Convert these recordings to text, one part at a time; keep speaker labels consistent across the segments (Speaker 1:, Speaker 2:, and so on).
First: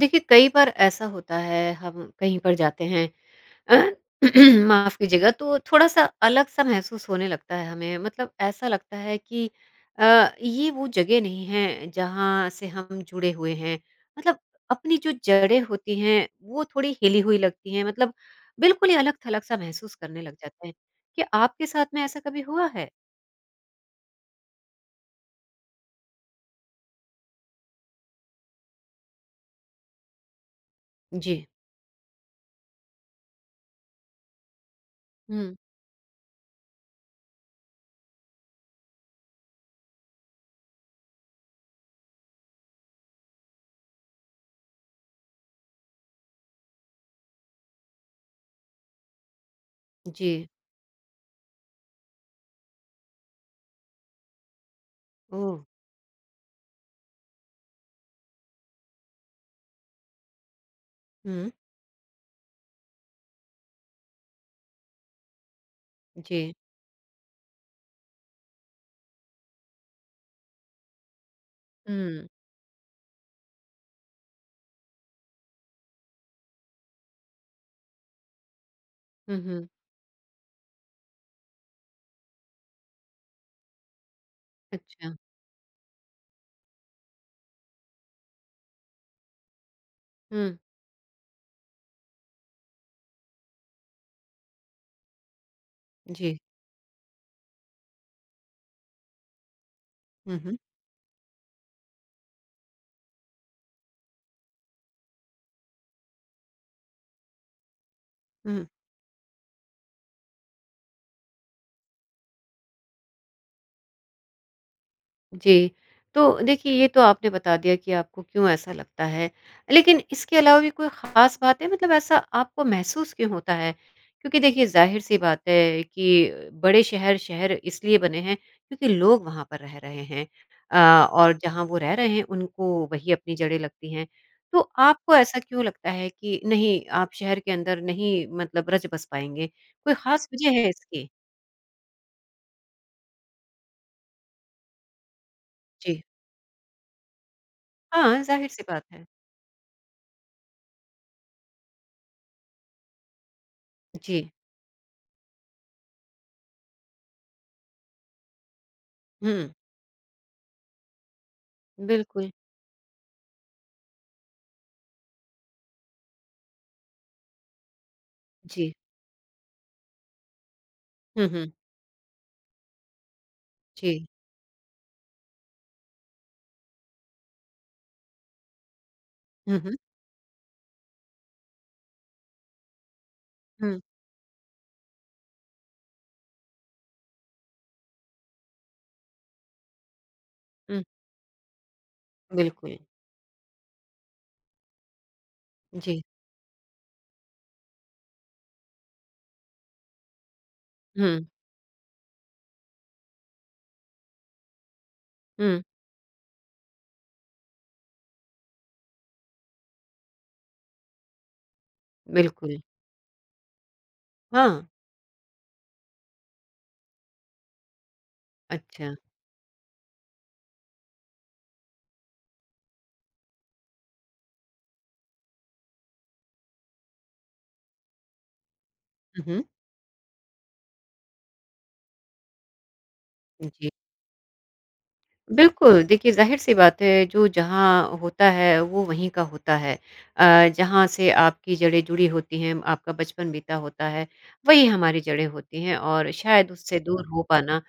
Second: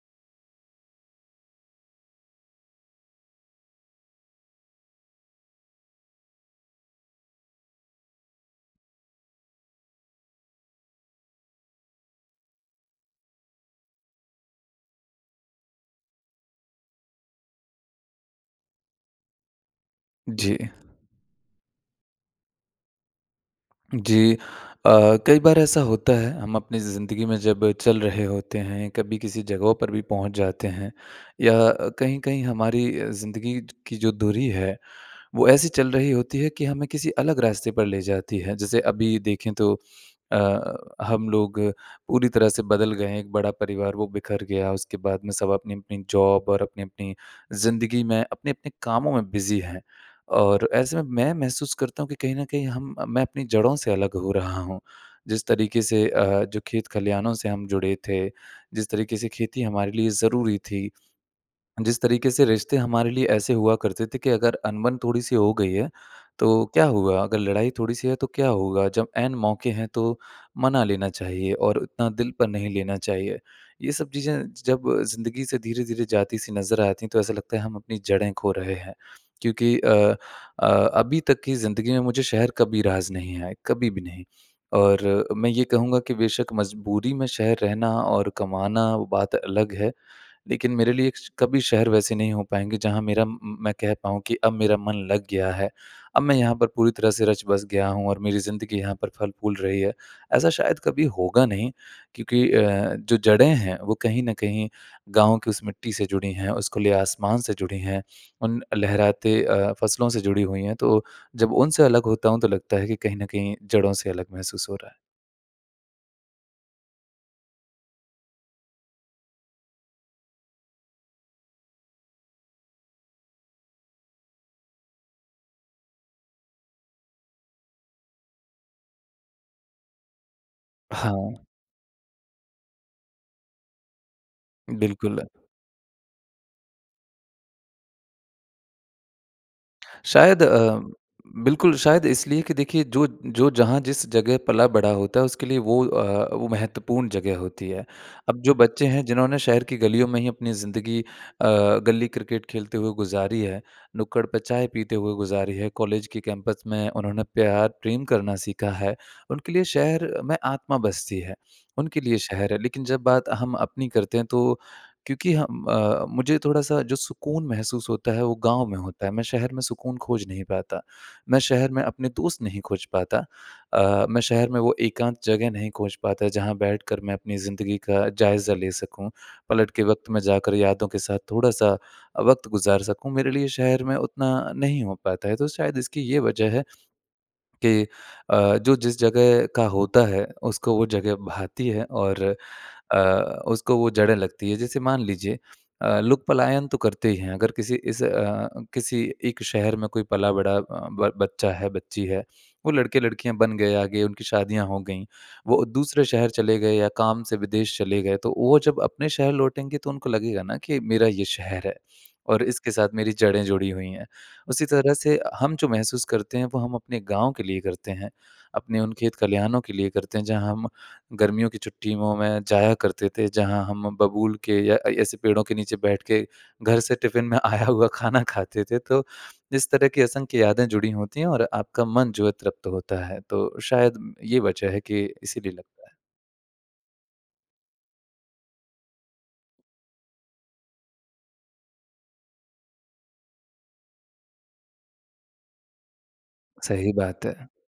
Speaker 1: देखिए, कई बार ऐसा होता है हम कहीं पर जाते हैं माफ़ कीजिएगा, तो थोड़ा-सा अलग सा महसूस होने लगता है हमें। मतलब ऐसा लगता है कि अ, ये वो जगह नहीं है जहाँ से हम जुड़े हुए हैं। मतलब अपनी जो जड़ें होती हैं वो थोड़ी हिली हुई लगती हैं मतलब बिल्कुल ही अलग-थलग सा महसूस करने लग
Speaker 2: जी।
Speaker 1: जाते हैं। क्या आपके साथ में ऐसा कभी हुआ है?
Speaker 2: जी। अ, कई बार ऐसा होता है हम अपनी ज़िंदगी में जब चल रहे होते हैं कभी किसी जगहों पर भी पहुँच जाते हैं।
Speaker 1: जी।
Speaker 2: या अ, कहीं-कहीं हमारी अ, ज़िंदगी ज की जो दूरी है वो
Speaker 1: हुँ।
Speaker 2: ऐसी चल रही होती है कि हमें किसी अलग रास्ते पर ले जाती है। जैसे अभी देखें तो अ, हम लोग पूरी तरह से बदल गए हैं, एक बड़ा परिवार वो बिखर गया, उसके बाद में सब अपनी-अपनी जॉब और अपनी-अपनी ज़िंदगी में, अपने-अपने कामों में बिज़ी हैं।
Speaker 1: जी।
Speaker 2: और ऐसे में मैं महसूस करता हूँ कि कहीं न कहीं हम मैं अपनी जड़ों से अलग हो रहा हूँ। जिस
Speaker 1: ओह!
Speaker 2: तरीके से अ, जो खेत-खलियानों से हम जुड़े थे, जिस तरीके से खेती हमारे लिए ज़रूरी थी,
Speaker 1: हुँ।
Speaker 2: जिस तरीके से रिश्ते हमारे लिए ऐसे हुआ करते थे कि अगर अनबन थोड़ी-सी हो गई है
Speaker 1: जी।
Speaker 2: तो क्या हुआ अगर लड़ाई थोड़ी-सी है तो क्या होगा, जब ऐन मौके हैं तो मना लेना चाहिए और उतना
Speaker 1: हुँ।
Speaker 2: दिल पर नहीं लेना चाहिए। ये सब चीज़ें ज जब ज़िंदगी से धीरे-धीरे जाती सी नज़र आती हैं तो ऐसा लगता है हम अपनी जड़ें खो रहे हैं।
Speaker 1: हुँ, हुँ।
Speaker 2: क्योंकि अ, अ, अभी तक की ज़िंदगी में मुझे शहर कभी रास नहीं आए, कभी भी नहीं। और
Speaker 1: अच्छा।
Speaker 2: अ, मैं ये कहूँगा कि बेशक़ मजबूरी में शहर रहना और कमाना वो बात अलग है
Speaker 1: हुँ।
Speaker 2: लेकिन मेरे लिए श कभी शहर वैसे नहीं हो पाएँगे जहाँ मेरा म म मैं कह पाऊँ कि अब मेरा मन लग गया है, अब मैं
Speaker 1: जी।
Speaker 2: यहाँ पर पूरी तरह से रचबस गया हूँ और मेरी ज़िंदगी यहाँ पर फल-फूल रही है।
Speaker 1: हुँ,
Speaker 2: ऐसा
Speaker 1: हुँ।
Speaker 2: शायद कभी होगा नहीं क्योंकि अ, जो जड़ें हैं वो कहीं न कहीं गाँव की उस मिट्टी से जुड़ी हैं, उस खुले आसमान से जुड़ी हैं, उन
Speaker 1: हुँ।
Speaker 2: लहराते अ, फसलों से जुड़ी हुई हैं। तो जब उनसे अलग होता हूँ तो लगता है कि कहीं न कहीं जड़ों से अलग महसूस हो रहा है।
Speaker 1: जी। तो देखिए, ये तो आपने बता दिया कि आपको क्यों ऐसा लगता है, लेकिन इसके अलावा भी कोई खास बात है मतलब ऐसा आपको महसूस क्यों होता है? क्योंकि देखिए, ज़ाहिर-सी बात है कि बड़े शहर, शहर इसलिए बने हैं क्योंकि लोग वहाँ पर रह रहे हैं। अ, और
Speaker 2: हाँ।
Speaker 1: जहाँ वो रह रहे हैं उनको वही अपनी जड़ें लगती हैं। तो आपको
Speaker 2: बिल्कुल।
Speaker 1: ऐसा क्यों लगता है कि नहीं, आप शहर के अंदर नहीं मतलब रच बस पाएँगे? कोई खास
Speaker 2: शायद
Speaker 1: वजह है
Speaker 2: अ,
Speaker 1: इसकी?
Speaker 2: बिल्कुल, शायद इसलिए कि देखिए जो जो जहाँ जिस जगह पला-बढ़ा होता है, उसके लिए वो
Speaker 1: जी।
Speaker 2: अ, वो महत्वपूर्ण जगह होती है।
Speaker 1: हाँ,
Speaker 2: अब जो
Speaker 1: जाहिर-सी बात
Speaker 2: बच्चे
Speaker 1: है।
Speaker 2: हैं जिन्होंने शहर की गलियों में ही अपनी ज़िंदगी अ, गली क्रिकेट खेलते हुए गुज़ारी है, नुक्कड़
Speaker 1: जी।
Speaker 2: पे चाय पीते हुए गुज़ारी है, कॉलेज के कैंपस में उन्होंने प्यार प्रेम करना सीखा है,
Speaker 1: हुँ।
Speaker 2: उनके लिए शहर में आत्मा बसती है, उनके लिए
Speaker 1: बिल्कुल।
Speaker 2: शहर है। लेकिन जब बात हम अपनी करते हैं तो क्योंकि हम अ, मुझे थोड़ा-सा जो सुकून महसूस होता है, वो गाँव
Speaker 1: जी।
Speaker 2: में होता है, मैं शहर में सुकून खोज नहीं पाता।
Speaker 1: हुँ,
Speaker 2: मैं
Speaker 1: हुँ।
Speaker 2: शहर में अपने दोस्त नहीं खोज पाता
Speaker 1: जी।
Speaker 2: अ, मैं शहर में वो एकांत जगह नहीं खोज पाता जहाँ बैठकर मैं अपनी ज़िंदगी का जायज़ा ले सकूँ,
Speaker 1: हुँ,
Speaker 2: पलट
Speaker 1: हुँ।
Speaker 2: के वक़्त में जाकर यादों के साथ थोड़ा-सा अ, वक़्त गुज़ार सकूँ, मेरे लिए
Speaker 1: हुँ।
Speaker 2: शहर में उतना नहीं हो पाता है। तो शायद इसकी ये वजह है कि अ, जो जिस जगह का होता है, उसको
Speaker 1: हुँ।
Speaker 2: वो जगह भाती है और
Speaker 1: बिल्कुल।
Speaker 2: अ, उसको वो जड़ें लगती हैं। जैसे मान लीजिए अ,
Speaker 1: जी।
Speaker 2: लोग पलायन तो करते ही हैं, अगर किसी इस अ, किसी एक शहर में कोई पला-बढ़ा अ, ब
Speaker 1: हुँ।
Speaker 2: बच्चा है, बच्ची है। वो लड़के-लड़कियाँ बन गए आगे, उनकी शादियाँ हो गईं।
Speaker 1: हुँ।
Speaker 2: वो दूसरे शहर चले गए या काम से विदेश चले गए, तो वो जब अपने शहर लौटेंगे तो उनको लगेगा ना कि मेरा ये शहर है और
Speaker 1: बिल्कुल।
Speaker 2: इसके साथ मेरी जड़ें जुड़ी हुई हैं।
Speaker 1: हाँ।
Speaker 2: उसी तरह से हम जो महसूस करते हैं, वो हम अपने गाँव के लिए करते हैं, अपने उन
Speaker 1: अच्छा।
Speaker 2: खेत-खलिहानों लिए करते हैं जहाँ हम गर्मियों की छुट्टियों में जाया करते थे, जहाँ हम बबूल के या अ, ऐसे पेड़ों के नीचे बैठ के घर से टिफ़िन में आया हुआ खाना खाते थे। तो
Speaker 1: हुँ, हुँ।
Speaker 2: इस तरह की असंख्य यादें जुड़ी होती हैं और आपका मन जो है तृप्त होता है, तो
Speaker 1: जी।
Speaker 2: शायद ये वजह है कि इसीलिए
Speaker 1: बिल्कुल।
Speaker 2: लगता है।
Speaker 1: देखिए ज़ाहिर-सी बात है, जो जहाँ होता है, वो वहीं का होता है। अ, जहाँ से आपकी जड़ें जुड़ी होती हैं, आपका बचपन बीता होता है, वही हमारी जड़ें होती हैं और शायद उससे
Speaker 2: सही
Speaker 1: दूर हो
Speaker 2: बात है।
Speaker 1: पाना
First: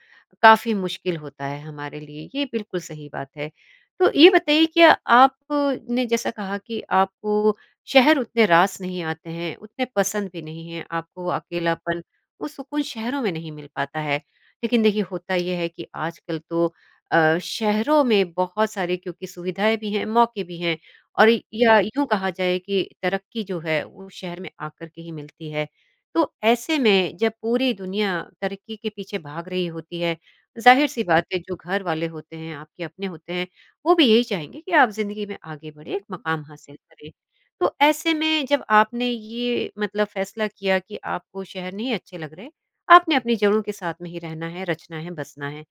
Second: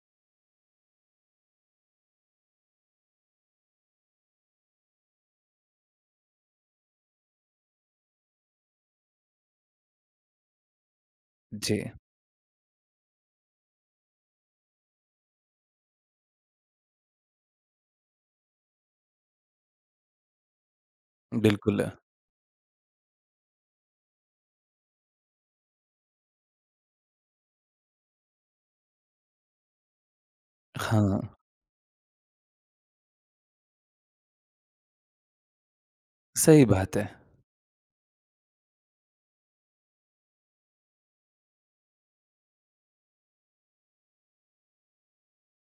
Speaker 1: काफ़ी मुश्किल होता है हमारे लिए, ये बिल्कुल सही बात है। तो ये बताइए क्या आपने जैसा कहा कि आपको वो शहर उतने रास नहीं आते हैं, उतने पसंद भी नहीं हैं आपको
Speaker 2: जी।
Speaker 1: अकेलापन, वो सुकून शहरों में नहीं मिल पाता है। लेकिन देखिए, होता ये है कि आजकल तो अ, शहरों में बहुत सारी क्योंकि सुविधाएँ भी हैं, मौके भी हैं और या
Speaker 2: बिल्कुल।
Speaker 1: यूँ कहा जाए कि तरक्की जो है, वो शहर में आकर के ही मिलती है। तो ऐसे में जब पूरी दुनिया तरक्की के पीछे भाग रही होती है, ज़ाहिर-सी बात
Speaker 2: हाँ।
Speaker 1: है, जो घरवाले होते हैं आपके अपने होते हैं, वो भी यही चाहेंगे कि आप ज़िंदगी में आगे बढ़ें, मकाम
Speaker 2: सही
Speaker 1: हासिल
Speaker 2: बात है।
Speaker 1: करें। तो ऐसे में जब आपने ये मतलब फ़ैसला किया कि आपको शहर नहीं अच्छे लग रहे, आपने अपनी जड़ों के साथ में ही रहना है, रचना है, बसना है।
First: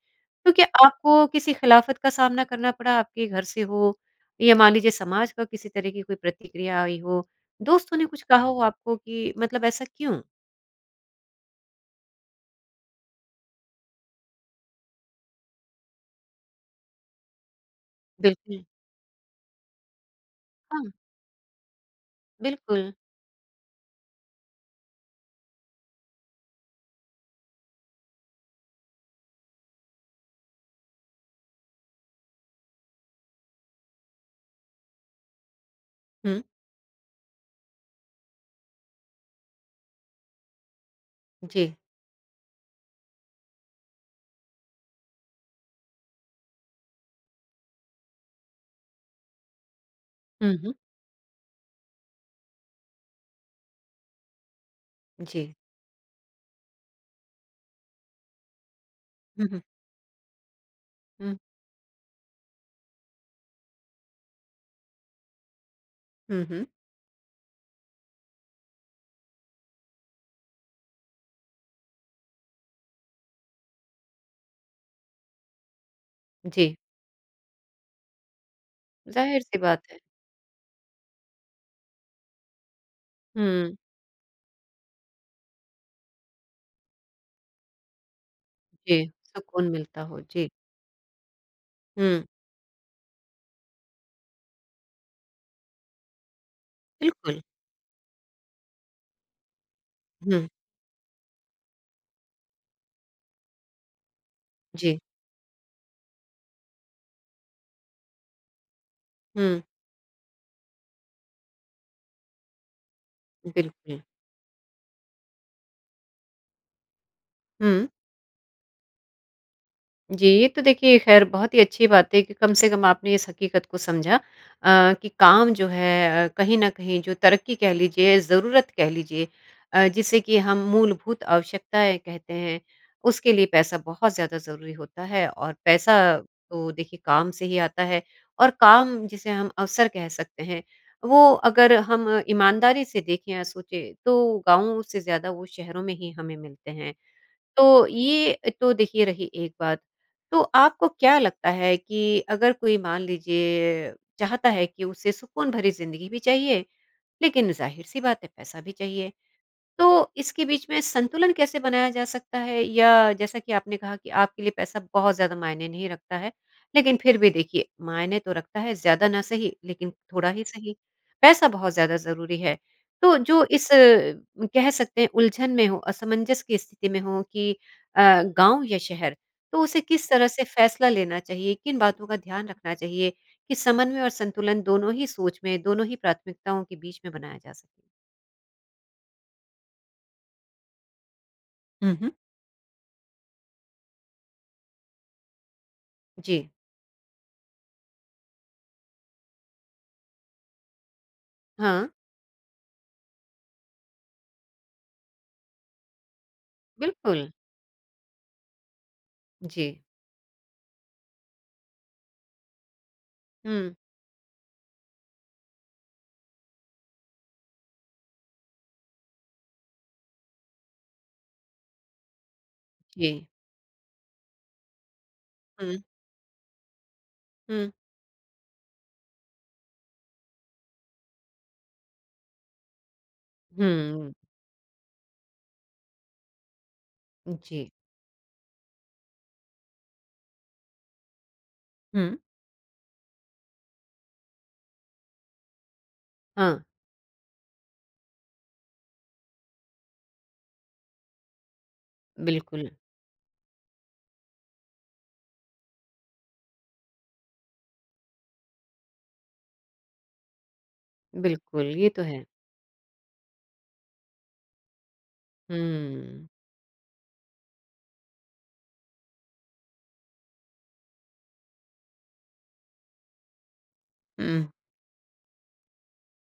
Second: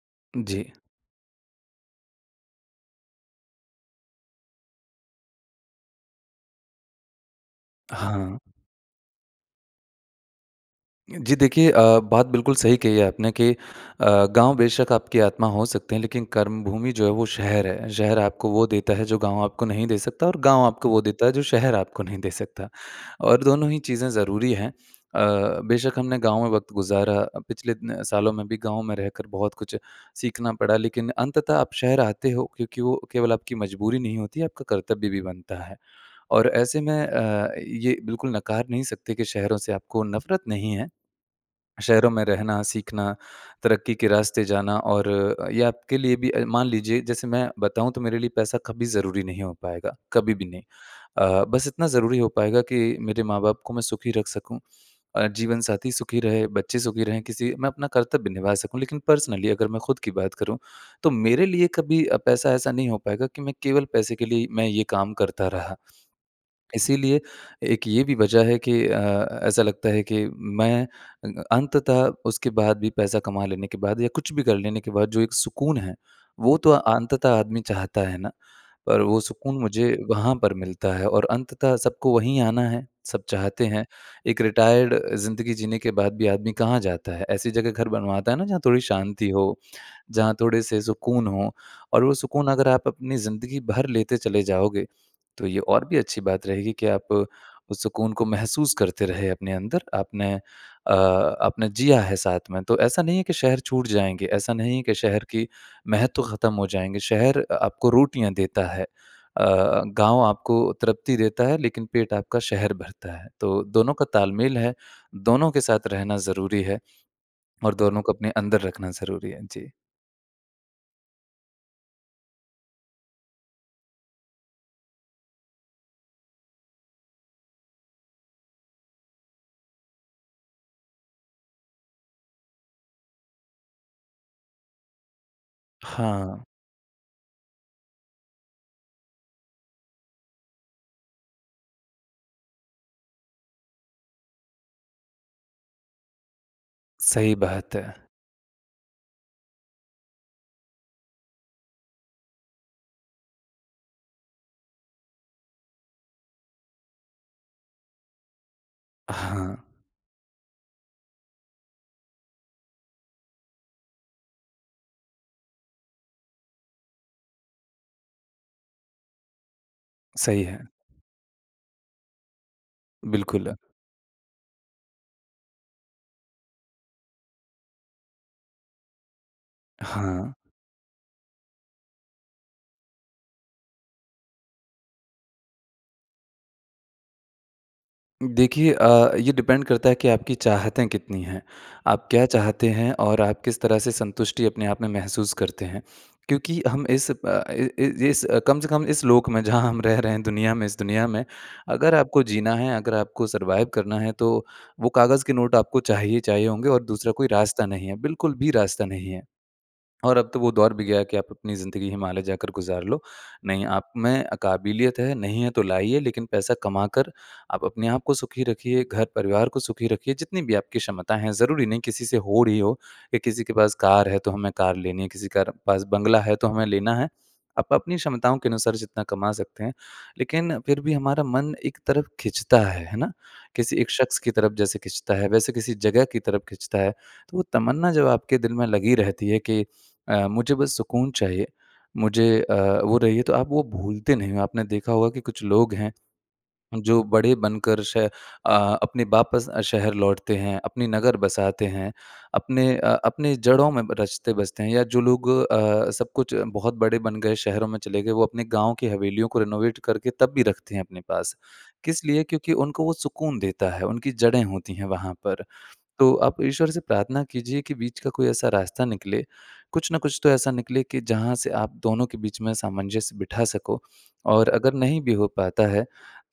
Speaker 1: तो क्या
Speaker 2: जी।
Speaker 1: आपको किसी खिलाफ़त का सामना करना पड़ा, आपके घर से हो या मान लीजिए समाज का किसी तरह की कोई प्रतिक्रिया आई हो, दोस्तों ने कुछ
Speaker 2: हाँ।
Speaker 1: कहा हो आपको कि मतलब ऐसा क्यों?
Speaker 2: जी देखिए अ, बात बिल्कुल सही कही है आपने कि अ, गाँव बेशक आपकी आत्मा हो सकते हैं लेकिन कर्मभूमि जो है वो शहर है। शहर आपको
Speaker 1: बिल्कुल।
Speaker 2: वो देता है, जो गाँव आपको नहीं दे सकता और गाँव आपको
Speaker 1: हाँ।
Speaker 2: वो देता है, जो शहर आपको नहीं दे सकता,
Speaker 1: बिल्कुल।
Speaker 2: और दोनों ही चीज़ें ज़रूरी हैं। अ, बेशक हमने गाँव में वक़्त गुज़ारा अ, पिछले इतने सालों में भी गाँव में रहकर बहुत कुछ सीखना पड़ा लेकिन अंततः आप शहर आते हो क्योंकि वो केवल आपकी मजबूरी नहीं होती है, आपका कर्तव्य भी बनता है।
Speaker 1: हुँ।
Speaker 2: और ऐसे में अ, ये बिल्कुल नकार नहीं सकते कि शहरों से आपको नफ़रत नहीं है।
Speaker 1: जी।
Speaker 2: शहरों में रहना, सीखना, तरक्की के रास्ते जाना और अ, ये आपके लिए भी अ, मान लीजिए जैसे मैं बताऊँ, तो मेरे लिए पैसा कभी ज़रूरी नहीं हो पाएगा, कभी भी
Speaker 1: हुँ,
Speaker 2: नहीं।
Speaker 1: हुँ।
Speaker 2: अ, बस इतना ज़रूरी हो पाएगा कि मेरे माँ-बाप को मैं सुखी रख सकूँ अ,
Speaker 1: जी।
Speaker 2: जीवनसाथी सुखी रहे, बच्चे सुखी रहें, किसी मैं अपना कर्तव्य निभा सकूँ। लेकिन
Speaker 1: हुँ,
Speaker 2: पर्सनली
Speaker 1: हुँ।
Speaker 2: अगर मैं खुद की बात करूँ, तो
Speaker 1: हुँ।
Speaker 2: मेरे लिए कभी अ, पैसा ऐसा नहीं हो पाएगा कि मैं केवल पैसे के लिए ही मैं ये काम करता रहा।
Speaker 1: हुँ, हुँ।
Speaker 2: इसीलिए एक ये भी वजह है कि अ, अ अ, ऐसा लगता है कि मैं अ, अंततः उसके बाद भी, पैसा कमा लेने के बाद या कुछ भी कर लेने के बाद जो एक सुकून है, वो तो
Speaker 1: जी।
Speaker 2: अंततः आदमी चाहता है ना। पर वो सुकून
Speaker 1: ज़ाहिर-सी
Speaker 2: मुझे
Speaker 1: बात है।
Speaker 2: वहाँ पर मिलता है और अंततः सबको वही आना है, सब चाहते
Speaker 1: हुँ।
Speaker 2: हैं। एक रिटायर्ड अ, ज़िंदगी जीने के बाद भी आदमी कहाँ जाता है? ऐसी जगह घर बनवाता है ना जहाँ थोड़ी
Speaker 1: जी,
Speaker 2: शांति हो,
Speaker 1: सुकून मिलता हो।
Speaker 2: जहाँ
Speaker 1: जी।
Speaker 2: थोड़े से सुकून हों और वो
Speaker 1: हुँ।
Speaker 2: सुकून अगर आप अपनी ज़िंदगी भर लेते चले जाओगे, तो ये और भी अच्छी बात रहेगी कि आप
Speaker 1: बिल्कुल।
Speaker 2: उस सुकून को महसूस करते रहें अपने अंदर, आपने
Speaker 1: हुँ।
Speaker 2: अ, आपने जिया है साथ में। तो ऐसा नहीं है कि शहर छूट जाएँगे, ऐसा नहीं है कि
Speaker 1: जी।
Speaker 2: शहर की महत्व खत्म हो जाएँगे। शहर अ, आपको रोटियाँ देता है। अ,
Speaker 1: हुँ।
Speaker 2: गाँव आपको तृप्ति देता है लेकिन पेट आपका शहर भरता है। तो दोनों
Speaker 1: बिल्कुल।
Speaker 2: का तालमेल है, दोनों के साथ रहना ज़रूरी है और
Speaker 1: हुँ।
Speaker 2: दोनों को अपने अंदर रखना ज़रूरी है। जी।
Speaker 1: जी, ये तो देखिए खैर बहुत ही अच्छी बात है कि कम से कम आपने इस हकीकत को समझा। अ, कि काम जो है अ, कहीं न कहीं जो तरक्की कह लीजिए ज़रूरत कह लीजिए अ, जिसे कि हम मूलभूत आवश्यकताएँ कहते हैं, उसके लिए पैसा बहुत ज़्यादा ज़रूरी होता है और पैसा
Speaker 2: हाँ।
Speaker 1: तो देखिए काम से ही आता है। और काम जिसे हम अवसर कह सकते हैं, वो अगर हम ईमानदारी से देखें या सोचें तो गाँव से ज़्यादा वो शहरों में ही हमें मिलते हैं।
Speaker 2: सही बात
Speaker 1: तो,
Speaker 2: है।
Speaker 1: ये तो देखिए रही एक बात। तो आपको क्या लगता है कि अगर कोई मान लीजिए चाहता है कि उसे सुकून भरी ज़िंदगी भी चाहिए, लेकिन ज़ाहिर-सी बात है पैसा भी चाहिए,
Speaker 2: हाँ।
Speaker 1: तो इसके बीच में संतुलन कैसे बनाया जा सकता है? या जैसा कि आपने कहा कि आपके लिए पैसा बहुत ज़्यादा मायने नहीं रखता है, लेकिन फिर भी देखिए, मायने तो रखता है, ज़्यादा ना सही लेकिन थोड़ा
Speaker 2: सही
Speaker 1: ही
Speaker 2: है।
Speaker 1: सही। पैसा बहुत ज़्यादा ज़रूरी है। तो जो
Speaker 2: बिल्कुल।
Speaker 1: इस अ, कह सकते हैं उलझन में हो, असमंजस की स्थिति में हो कि अ, गाँव या शहर, तो उसे किस तरह
Speaker 2: हाँ।
Speaker 1: से फ़ैसला लेना चाहिए, किन बातों का ध्यान रखना चाहिए, कि समन्वय और संतुलन दोनों ही सोच में, दोनों ही प्राथमिकताओं के बीच में बनाया जा सके?
Speaker 2: देखिए अ, ये डिपेंड करता है कि आपकी चाहतें कितनी हैं।
Speaker 1: हुँ,
Speaker 2: आप
Speaker 1: हुँ।
Speaker 2: क्या चाहते हैं और आप किस तरह से संतुष्टि अपने आप में महसूस करते हैं,
Speaker 1: जी।
Speaker 2: क्योंकि हम इस अ, इ इ इस कम से कम इस लोक में जहाँ हम रह रहे हैं दुनिया में इस दुनिया में,
Speaker 1: हाँ।
Speaker 2: अगर आपको जीना है, अगर आपको सर्वाइव करना है तो वो कागज़ के नोट आपको चाहिए, चाहिए होंगे और दूसरा कोई
Speaker 1: बिल्कुल।
Speaker 2: रास्ता नहीं है, बिल्कुल भी रास्ता नहीं है।
Speaker 1: जी।
Speaker 2: और अब तो वो दौर भी गया कि आप अपनी ज़िंदगी हिमालय जाकर गुज़ार लो। नहीं
Speaker 1: हुँ।
Speaker 2: आप में काबिलियत है, नहीं है तो लाइए लेकिन पैसा कमा कर आप अपने आपको सुखी रखिए, घर-परिवार को सुखी रखिए जितनी भी आपकी क्षमता हैं। ज़रूरी नहीं किसी से हो रही हो, या
Speaker 1: जी।
Speaker 2: किसी के पास कार है तो हमें कार लेनी है, किसी कार
Speaker 1: हुँ।
Speaker 2: पास बंगला है तो हमें लेना है।
Speaker 1: हुँ।
Speaker 2: आप अपनी क्षमताओं के अनुसार जितना कमा सकते हैं, लेकिन फिर भी हमारा मन एक तरफ खींचता है, है ना? किसी एक
Speaker 1: हुँ।
Speaker 2: शख्स की तरफ जैसे खींचता है, वैसे किसी जगह की तरफ खींचता है, तो वो
Speaker 1: जी।
Speaker 2: तमन्ना जब आपके दिल में लगी रहती है कि अ, मुझे बस सुकून चाहिए,
Speaker 1: हुँ।
Speaker 2: मुझे अ, वो रही है तो आप वो भूलते नहीं हो। आपने देखा होगा कि कुछ लोग हैं,
Speaker 1: हाँ।
Speaker 2: जो बड़े बनकर श अ, अपने वापस अ, शहर लौटते हैं, अपने नगर बसाते हैं, अपने
Speaker 1: बिल्कुल।
Speaker 2: अ, अपने जड़ों में ब रचते-बसते हैं या जो लोग अ, सब कुछ बहुत बड़े बन गए शहरों में चले गए, वो अपने गाँव की हवेलियों को रेनोवेट करके तब भी रखते हैं अपने पास।
Speaker 1: बिल्कुल, ये तो
Speaker 2: किस लिए?
Speaker 1: है।
Speaker 2: क्योंकि उनको वो सुकून देता है, उनकी जड़ें होती हैं वहाँ पर। तो
Speaker 1: हुँ।
Speaker 2: आप ईश्वर से प्रार्थना कीजिए कि बीच का कोई ऐसा रास्ता निकले, कुछ न कुछ तो ऐसा निकले कि जहाँ से आप दोनों के बीच में सामंजस्य बिठा सको, और
Speaker 1: हुँ।
Speaker 2: अगर नहीं भी हो पाता है,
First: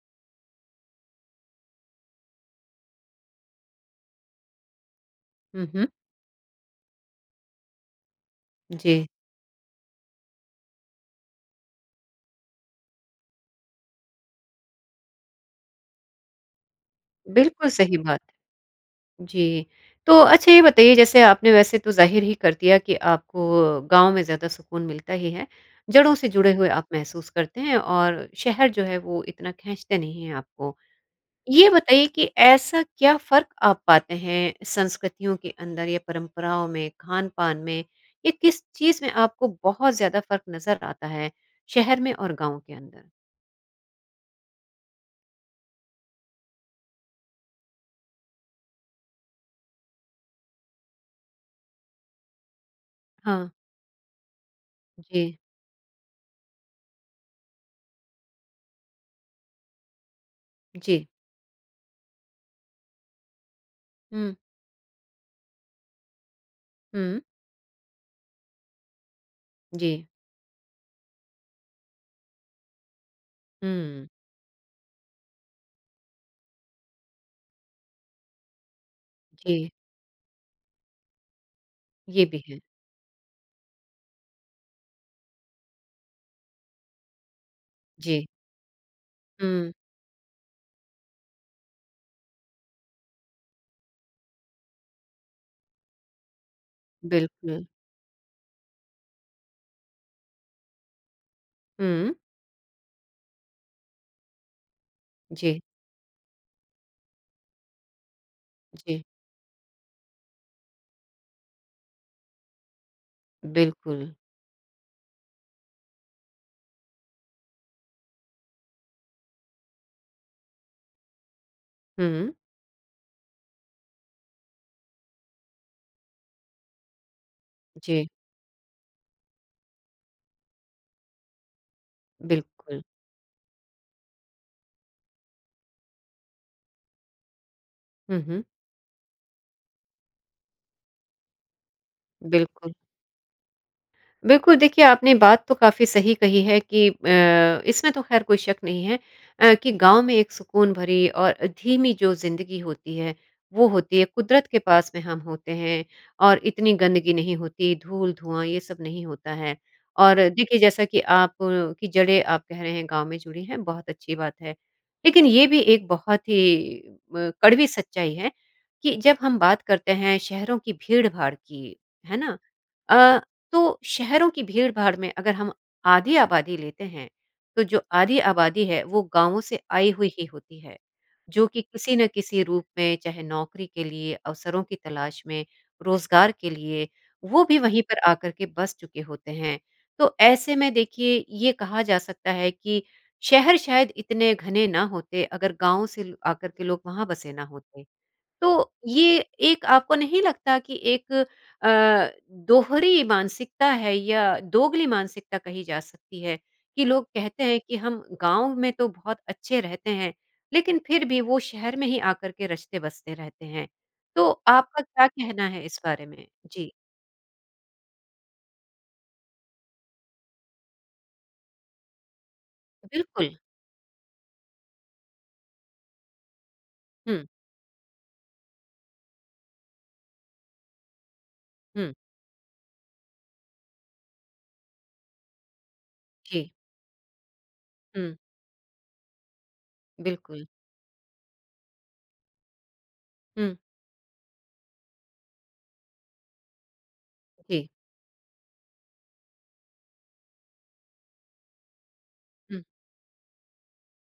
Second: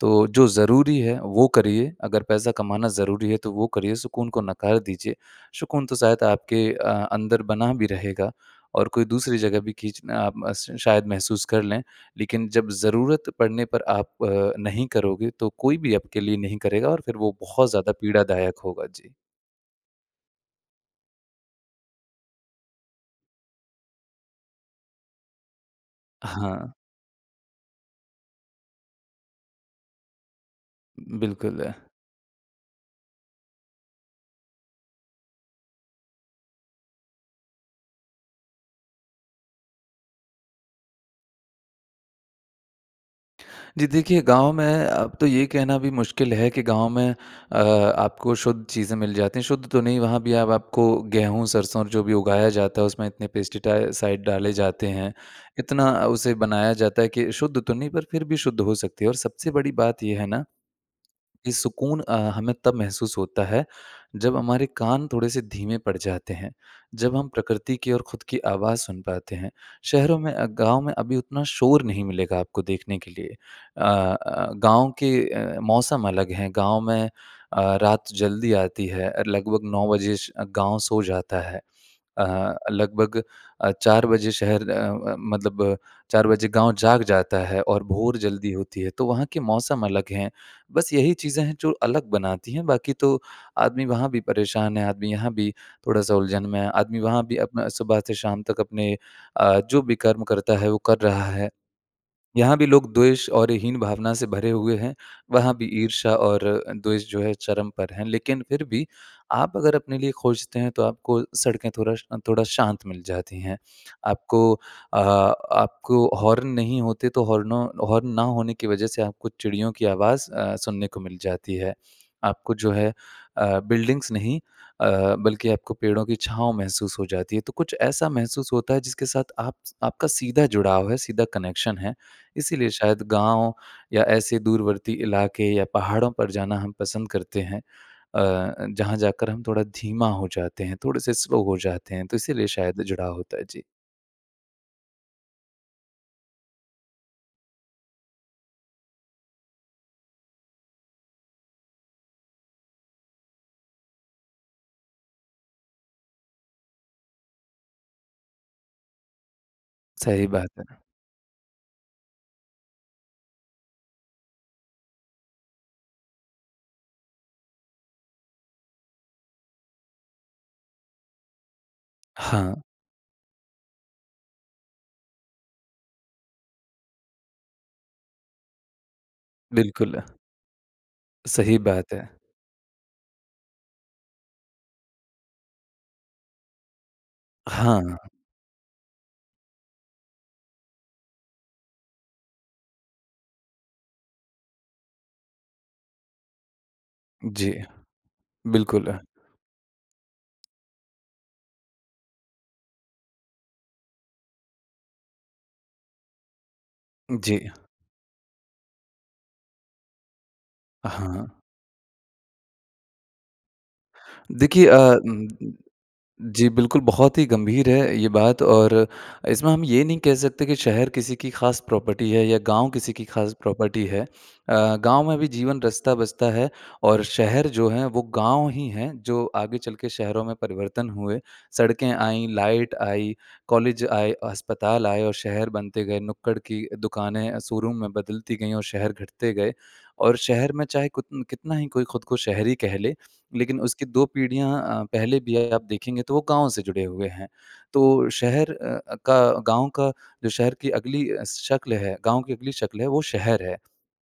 Speaker 2: तो जो ज़रूरी है, वो करिए। अगर पैसा कमाना ज़रूरी है तो वो करिए, सुकून को नकार दीजिए।
Speaker 1: हुँ,
Speaker 2: सुकून
Speaker 1: हुँ।
Speaker 2: तो शायद आपके अ, अंदर बना भी रहेगा, और कोई
Speaker 1: जी।
Speaker 2: दूसरी जगह भी खींचना अ, म श शायद महसूस कर लें। लेकिन जब ज़रूरत पड़ने पर आप अ, नहीं करोगे तो कोई भी आपके लिए नहीं करेगा और फिर वो
Speaker 1: बिल्कुल
Speaker 2: बहुत ज़्यादा
Speaker 1: सही बात।
Speaker 2: पीड़ादायक होगा। जी।
Speaker 1: जी। तो अच्छा, ये बताइए जैसे आपने वैसे तो ज़ाहिर ही कर दिया कि आपको गाँव में ज़्यादा सुकून मिलता ही है। जड़ों से जुड़े हुए
Speaker 2: हाँ।
Speaker 1: आप महसूस करते हैं और शहर जो है वो इतना खींचते नहीं हैं आपको।
Speaker 2: बिल्कुल।
Speaker 1: ये बताइए कि ऐसा क्या फ़र्क आप पाते हैं संस्कृतियों के अंदर या परंपराओं में खानपान में, या किस चीज़ में आपको बहुत ज़्यादा फ़र्क नज़र आता है, शहर में और गाँव के अंदर?
Speaker 2: जी देखिए, गाँव में अब तो ये कहना भी मुश्किल है कि गाँव में अ, आपको शुद्ध चीज़ें मिल जाती हैं। शुद्ध तो नहीं, वहाँ भी अब आपको गेहूँ-सरसों और जो भी उगाया जाता है, उसमें इतने
Speaker 1: हाँ।
Speaker 2: पेस्टिसाइड डाले जाते हैं,
Speaker 1: जी।
Speaker 2: इतना उसे बनाया जाता है कि शुद्ध तो नहीं पर फिर भी शुद्ध हो सकती है। और सबसे बड़ी बात ये है ना,
Speaker 1: जी।
Speaker 2: कि सुकून अ, हमें तब महसूस होता है,
Speaker 1: हुँ।
Speaker 2: जब हमारे कान थोड़े से धीमे पड़ जाते हैं, जब
Speaker 1: हुँ।
Speaker 2: हम प्रकृति की ओर खुद की आवाज़ सुन पाते हैं।
Speaker 1: जी।
Speaker 2: शहरों में अ, गाँव में अभी उतना शोर नहीं मिलेगा आपको देखने के लिए। अ,
Speaker 1: हुँ।
Speaker 2: अ, गाँव के अ, मौसम अलग हैं। गाँव में अ, रात जल्दी आती है, अ,
Speaker 1: जी।
Speaker 2: लगभग 9 बजे श गाँव सो जाता है।
Speaker 1: ये भी
Speaker 2: अ,
Speaker 1: है।
Speaker 2: लगभग अ, 4 बजे शहर अ अ, मतलब 4 बजे गाँव जाग जाता है और भोर
Speaker 1: जी।
Speaker 2: जल्दी होती हैं तो वहाँ के
Speaker 1: हुँ।
Speaker 2: मौसम अलग हैं। बस यही चीज़ें हैं जो अलग बनाती हैं। बाकी तो आदमी वहाँ भी परेशान है, आदमी यहाँ भी थोड़ा-सा उलझन में है। आदमी वहाँ भी
Speaker 1: बिल्कुल।
Speaker 2: अपना सुबह से शाम तक अपने अ, जो भी कर्म करता है, वो कर रहा है।
Speaker 1: हुँ।
Speaker 2: यहाँ भी लोग द्वेष और हीन भावना से भरे हुए हैं, वहाँ
Speaker 1: जी।
Speaker 2: भी ईर्ष्या और अ, द्वेष जो है चरम पर हैं। लेकिन फिर भी,
Speaker 1: जी।
Speaker 2: आप अगर अपने लिए खोजते हैं तो आपको सड़कें थोड़ा श अ, थोड़ा शांत मिल जाती हैं।
Speaker 1: बिल्कुल।
Speaker 2: आपको अ, आपको हॉर्न नहीं होते, तो हॉर्नों हॉर्न ना होने की वजह से आपको चिड़ियों की आवाज़ अ, सुनने को मिल जाती है।
Speaker 1: हुँ।
Speaker 2: आपको जो है अ, बिल्डिंग्स नहीं अ, बल्कि आपको पेड़ों की छाँव महसूस हो जाती है तो कुछ
Speaker 1: जी।
Speaker 2: ऐसा महसूस होता है, जिसके साथ आप स आपका सीधा जुड़ाव है, सीधा कनेक्शन है। इसीलिए
Speaker 1: बिल्कुल।
Speaker 2: शायद गाँव या ऐसे दूरवर्ती इलाके या पहाड़ों पर जाना हम पसंद करते हैं। अ,
Speaker 1: हुँ, हुँ।
Speaker 2: अ, जहाँ जाकर हम थोड़ा धीमा हो जाते हैं, थोड़े से स्लो हो जाते हैं तो इसीलिए
Speaker 1: बिल्कुल।
Speaker 2: शायद जुड़ाव होता है। जी।
Speaker 1: बिल्कुल, देखिए आपने बात तो काफ़ी सही कही है कि अ, इसमें तो खैर कोई शक नहीं है। अ, कि गाँव में एक सुकून भरी और अ, धीमी जो ज़िंदगी होती है वो होती है। कुदरत के पास में हम होते हैं और इतनी गंदगी नहीं होती धूल-धुआँ ये सब नहीं होता है। और
Speaker 2: सही बात
Speaker 1: देखिए
Speaker 2: है।
Speaker 1: जैसा कि आप अ, की जड़ें आप कह रहे हैं गाँव में जुड़ी हैं, बहुत अच्छी बात है। लेकिन ये भी एक बहुत ही म कड़वी सच्चाई है कि जब हम बात करते हैं शहरों की भीड़-भाड़ की, है ना?
Speaker 2: हाँ।
Speaker 1: अ, तो शहरों की भीड़-भाड़ में अगर हम आधी आबादी लेते हैं, तो जो आधी आबादी है वो गाँवों से आई
Speaker 2: बिल्कुल।
Speaker 1: हुई ही होती है। जो
Speaker 2: सही
Speaker 1: कि
Speaker 2: बात
Speaker 1: किसी न
Speaker 2: है।
Speaker 1: किसी रूप में चाहे नौकरी के लिए, अवसरों की तलाश में, रोज़गार के लिए, वो भी वहीं पर
Speaker 2: हाँ।
Speaker 1: आ कर के बस चुके होते हैं। तो ऐसे में देखिए ये कहा जा सकता है कि शहर शायद इतने घने ना होते अगर गाँव से ल आकर के लोग वहाँ बसे न
Speaker 2: जी।
Speaker 1: होते। तो
Speaker 2: बिल्कुल।
Speaker 1: ये एक आपको नहीं लगता कि एक अ, दोहरी मानसिकता है या दोगली मानसिकता कही जा सकती है, कि लोग
Speaker 2: जी।
Speaker 1: कहते हैं कि हम गाँव में तो बहुत अच्छे रहते हैं लेकिन फिर भी वो
Speaker 2: हाँ।
Speaker 1: शहर में ही आकर के रचते-बसते रहते हैं? तो
Speaker 2: देखिए अ,
Speaker 1: आपका क्या
Speaker 2: उम,
Speaker 1: कहना
Speaker 2: उम,
Speaker 1: है इस बारे में?
Speaker 2: जी
Speaker 1: जी।
Speaker 2: बिल्कुल बहुत ही गंभीर है ये बात और इसमें हम ये नहीं कह सकते कि शहर किसी की खास प्रॉपर्टी है या गाँव किसी की खास
Speaker 1: बिल्कुल।
Speaker 2: प्रॉपर्टी है। अ, गाँव में भी जीवन रचता-बचता है। और
Speaker 1: हुँ।
Speaker 2: शहर जो है वो गाँव ही हैं, जो आगे चल के शहरों में परिवर्तन हुए। सड़कें
Speaker 1: हुँ।
Speaker 2: आईं, लाइट आई, कॉलेज आए, अस्पताल आए और शहर बनते गए। नुक्कड़
Speaker 1: जी।
Speaker 2: की दुकानें अ, शोरूम में
Speaker 1: हुँ।
Speaker 2: बदलती गईं और शहर घटते गए। और
Speaker 1: बिल्कुल।
Speaker 2: शहर में चाहे कुतन कितना ही कोई खुद को शहरी कह ले,
Speaker 1: हुँ।
Speaker 2: लेकिन उसकी दो पीढ़ियाँ अ, पहले भी अ, आप देखेंगे तो वो गाँव से जुड़े हुए हैं।
Speaker 1: जी।
Speaker 2: तो शहर अ, अ, का गाँव का जो शहर की अगली शक्ल है गाँव की अगली
Speaker 1: हुँ।
Speaker 2: शक्ल है वो शहर है।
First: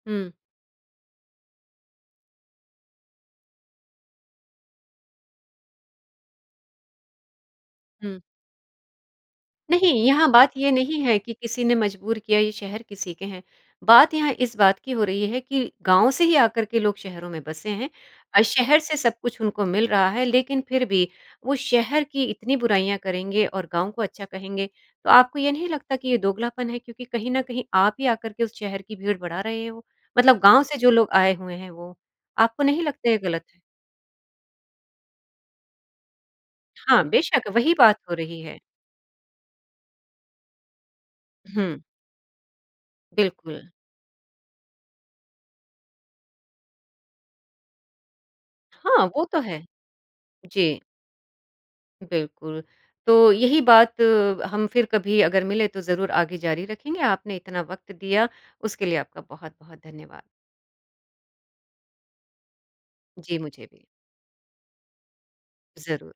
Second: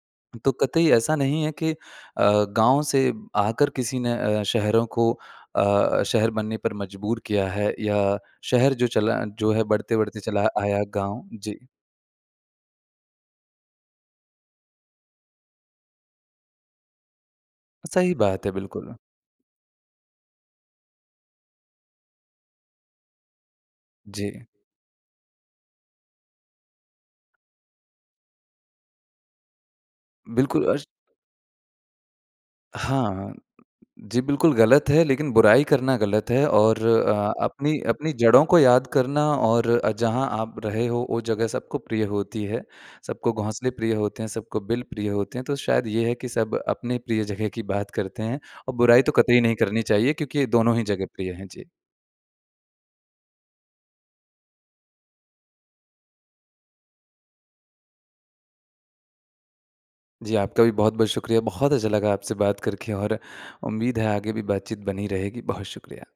Speaker 1: हुँ।
Speaker 2: तो कतई ऐसा नहीं है कि अ, गाँव से आकर किसी ने अ, शहरों को अ, शहर बनने पर मजबूर किया है या
Speaker 1: हुँ।
Speaker 2: शहर जो चला जो है
Speaker 1: नहीं,
Speaker 2: बढ़ते-बढ़ते
Speaker 1: यहाँ
Speaker 2: चला
Speaker 1: बात ये
Speaker 2: आया
Speaker 1: नहीं है
Speaker 2: गाँव।
Speaker 1: कि
Speaker 2: जी।
Speaker 1: किसी ने मजबूर किया ये शहर किसी के हैं। बात यहाँ इस बात की हो रही है कि गाँव से ही आकर के लोग शहरों में बसे हैं।
Speaker 2: सही
Speaker 1: अ,
Speaker 2: बात है,
Speaker 1: शहर
Speaker 2: बिल्कुल।
Speaker 1: से सब कुछ उनको मिल रहा है लेकिन फिर भी वो शहर की इतनी बुराइयाँ करेंगे और गाँव को अच्छा
Speaker 2: जी।
Speaker 1: कहेंगे। तो आपको ये नहीं लगता कि ये दोगलापन है क्योंकि कहीं न कहीं आप ही आकर के उस शहर की भीड़ बढ़ा रहे हो। मतलब गाँव
Speaker 2: बिल्कुल।
Speaker 1: से
Speaker 2: अश
Speaker 1: जो लोग आए हुए हैं वो। आपको नहीं लगता ये
Speaker 2: हाँ।
Speaker 1: गलत है?
Speaker 2: जी बिल्कुल गलत है लेकिन बुराई करना गलत है। और
Speaker 1: हाँ,
Speaker 2: अ,
Speaker 1: बेशक़! वही
Speaker 2: अपनी,
Speaker 1: बात
Speaker 2: अपनी
Speaker 1: हो रही
Speaker 2: जड़ों
Speaker 1: है।
Speaker 2: को याद करना और अ, जहाँ आप रहे हो वो जगह सबको
Speaker 1: हुँ।
Speaker 2: प्रिय होती है। सबको
Speaker 1: बिल्कुल।
Speaker 2: घोंसले प्रिय होते हैं, सबको बिल प्रिय होते हैं तो शायद ये है कि सब अपनी प्रिय जगह की बात करते हैं। और बुराई
Speaker 1: हाँ,
Speaker 2: तो
Speaker 1: वो तो
Speaker 2: कतई नहीं
Speaker 1: है।
Speaker 2: करनी चाहिए क्योंकि दोनों
Speaker 1: जी।
Speaker 2: ही जगह प्रिय हैं। जी।
Speaker 1: बिल्कुल। तो यही बात हम फिर कभी अगर मिले तो ज़रूर आगे जारी रखेंगे। आपने इतना वक़्त दिया, उसके लिए आपका बहुत-बहुत धन्यवाद।
Speaker 2: जी, आपका भी बहुत-बहुत शुक्रिया। बहुत अच्छा लगा आपसे बात करके और
Speaker 1: जी मुझे भी।
Speaker 2: उम्मीद है आगे भी बात-चीत बनी रहेगी। बहुत शुक्रिया।
Speaker 1: ज़रूर।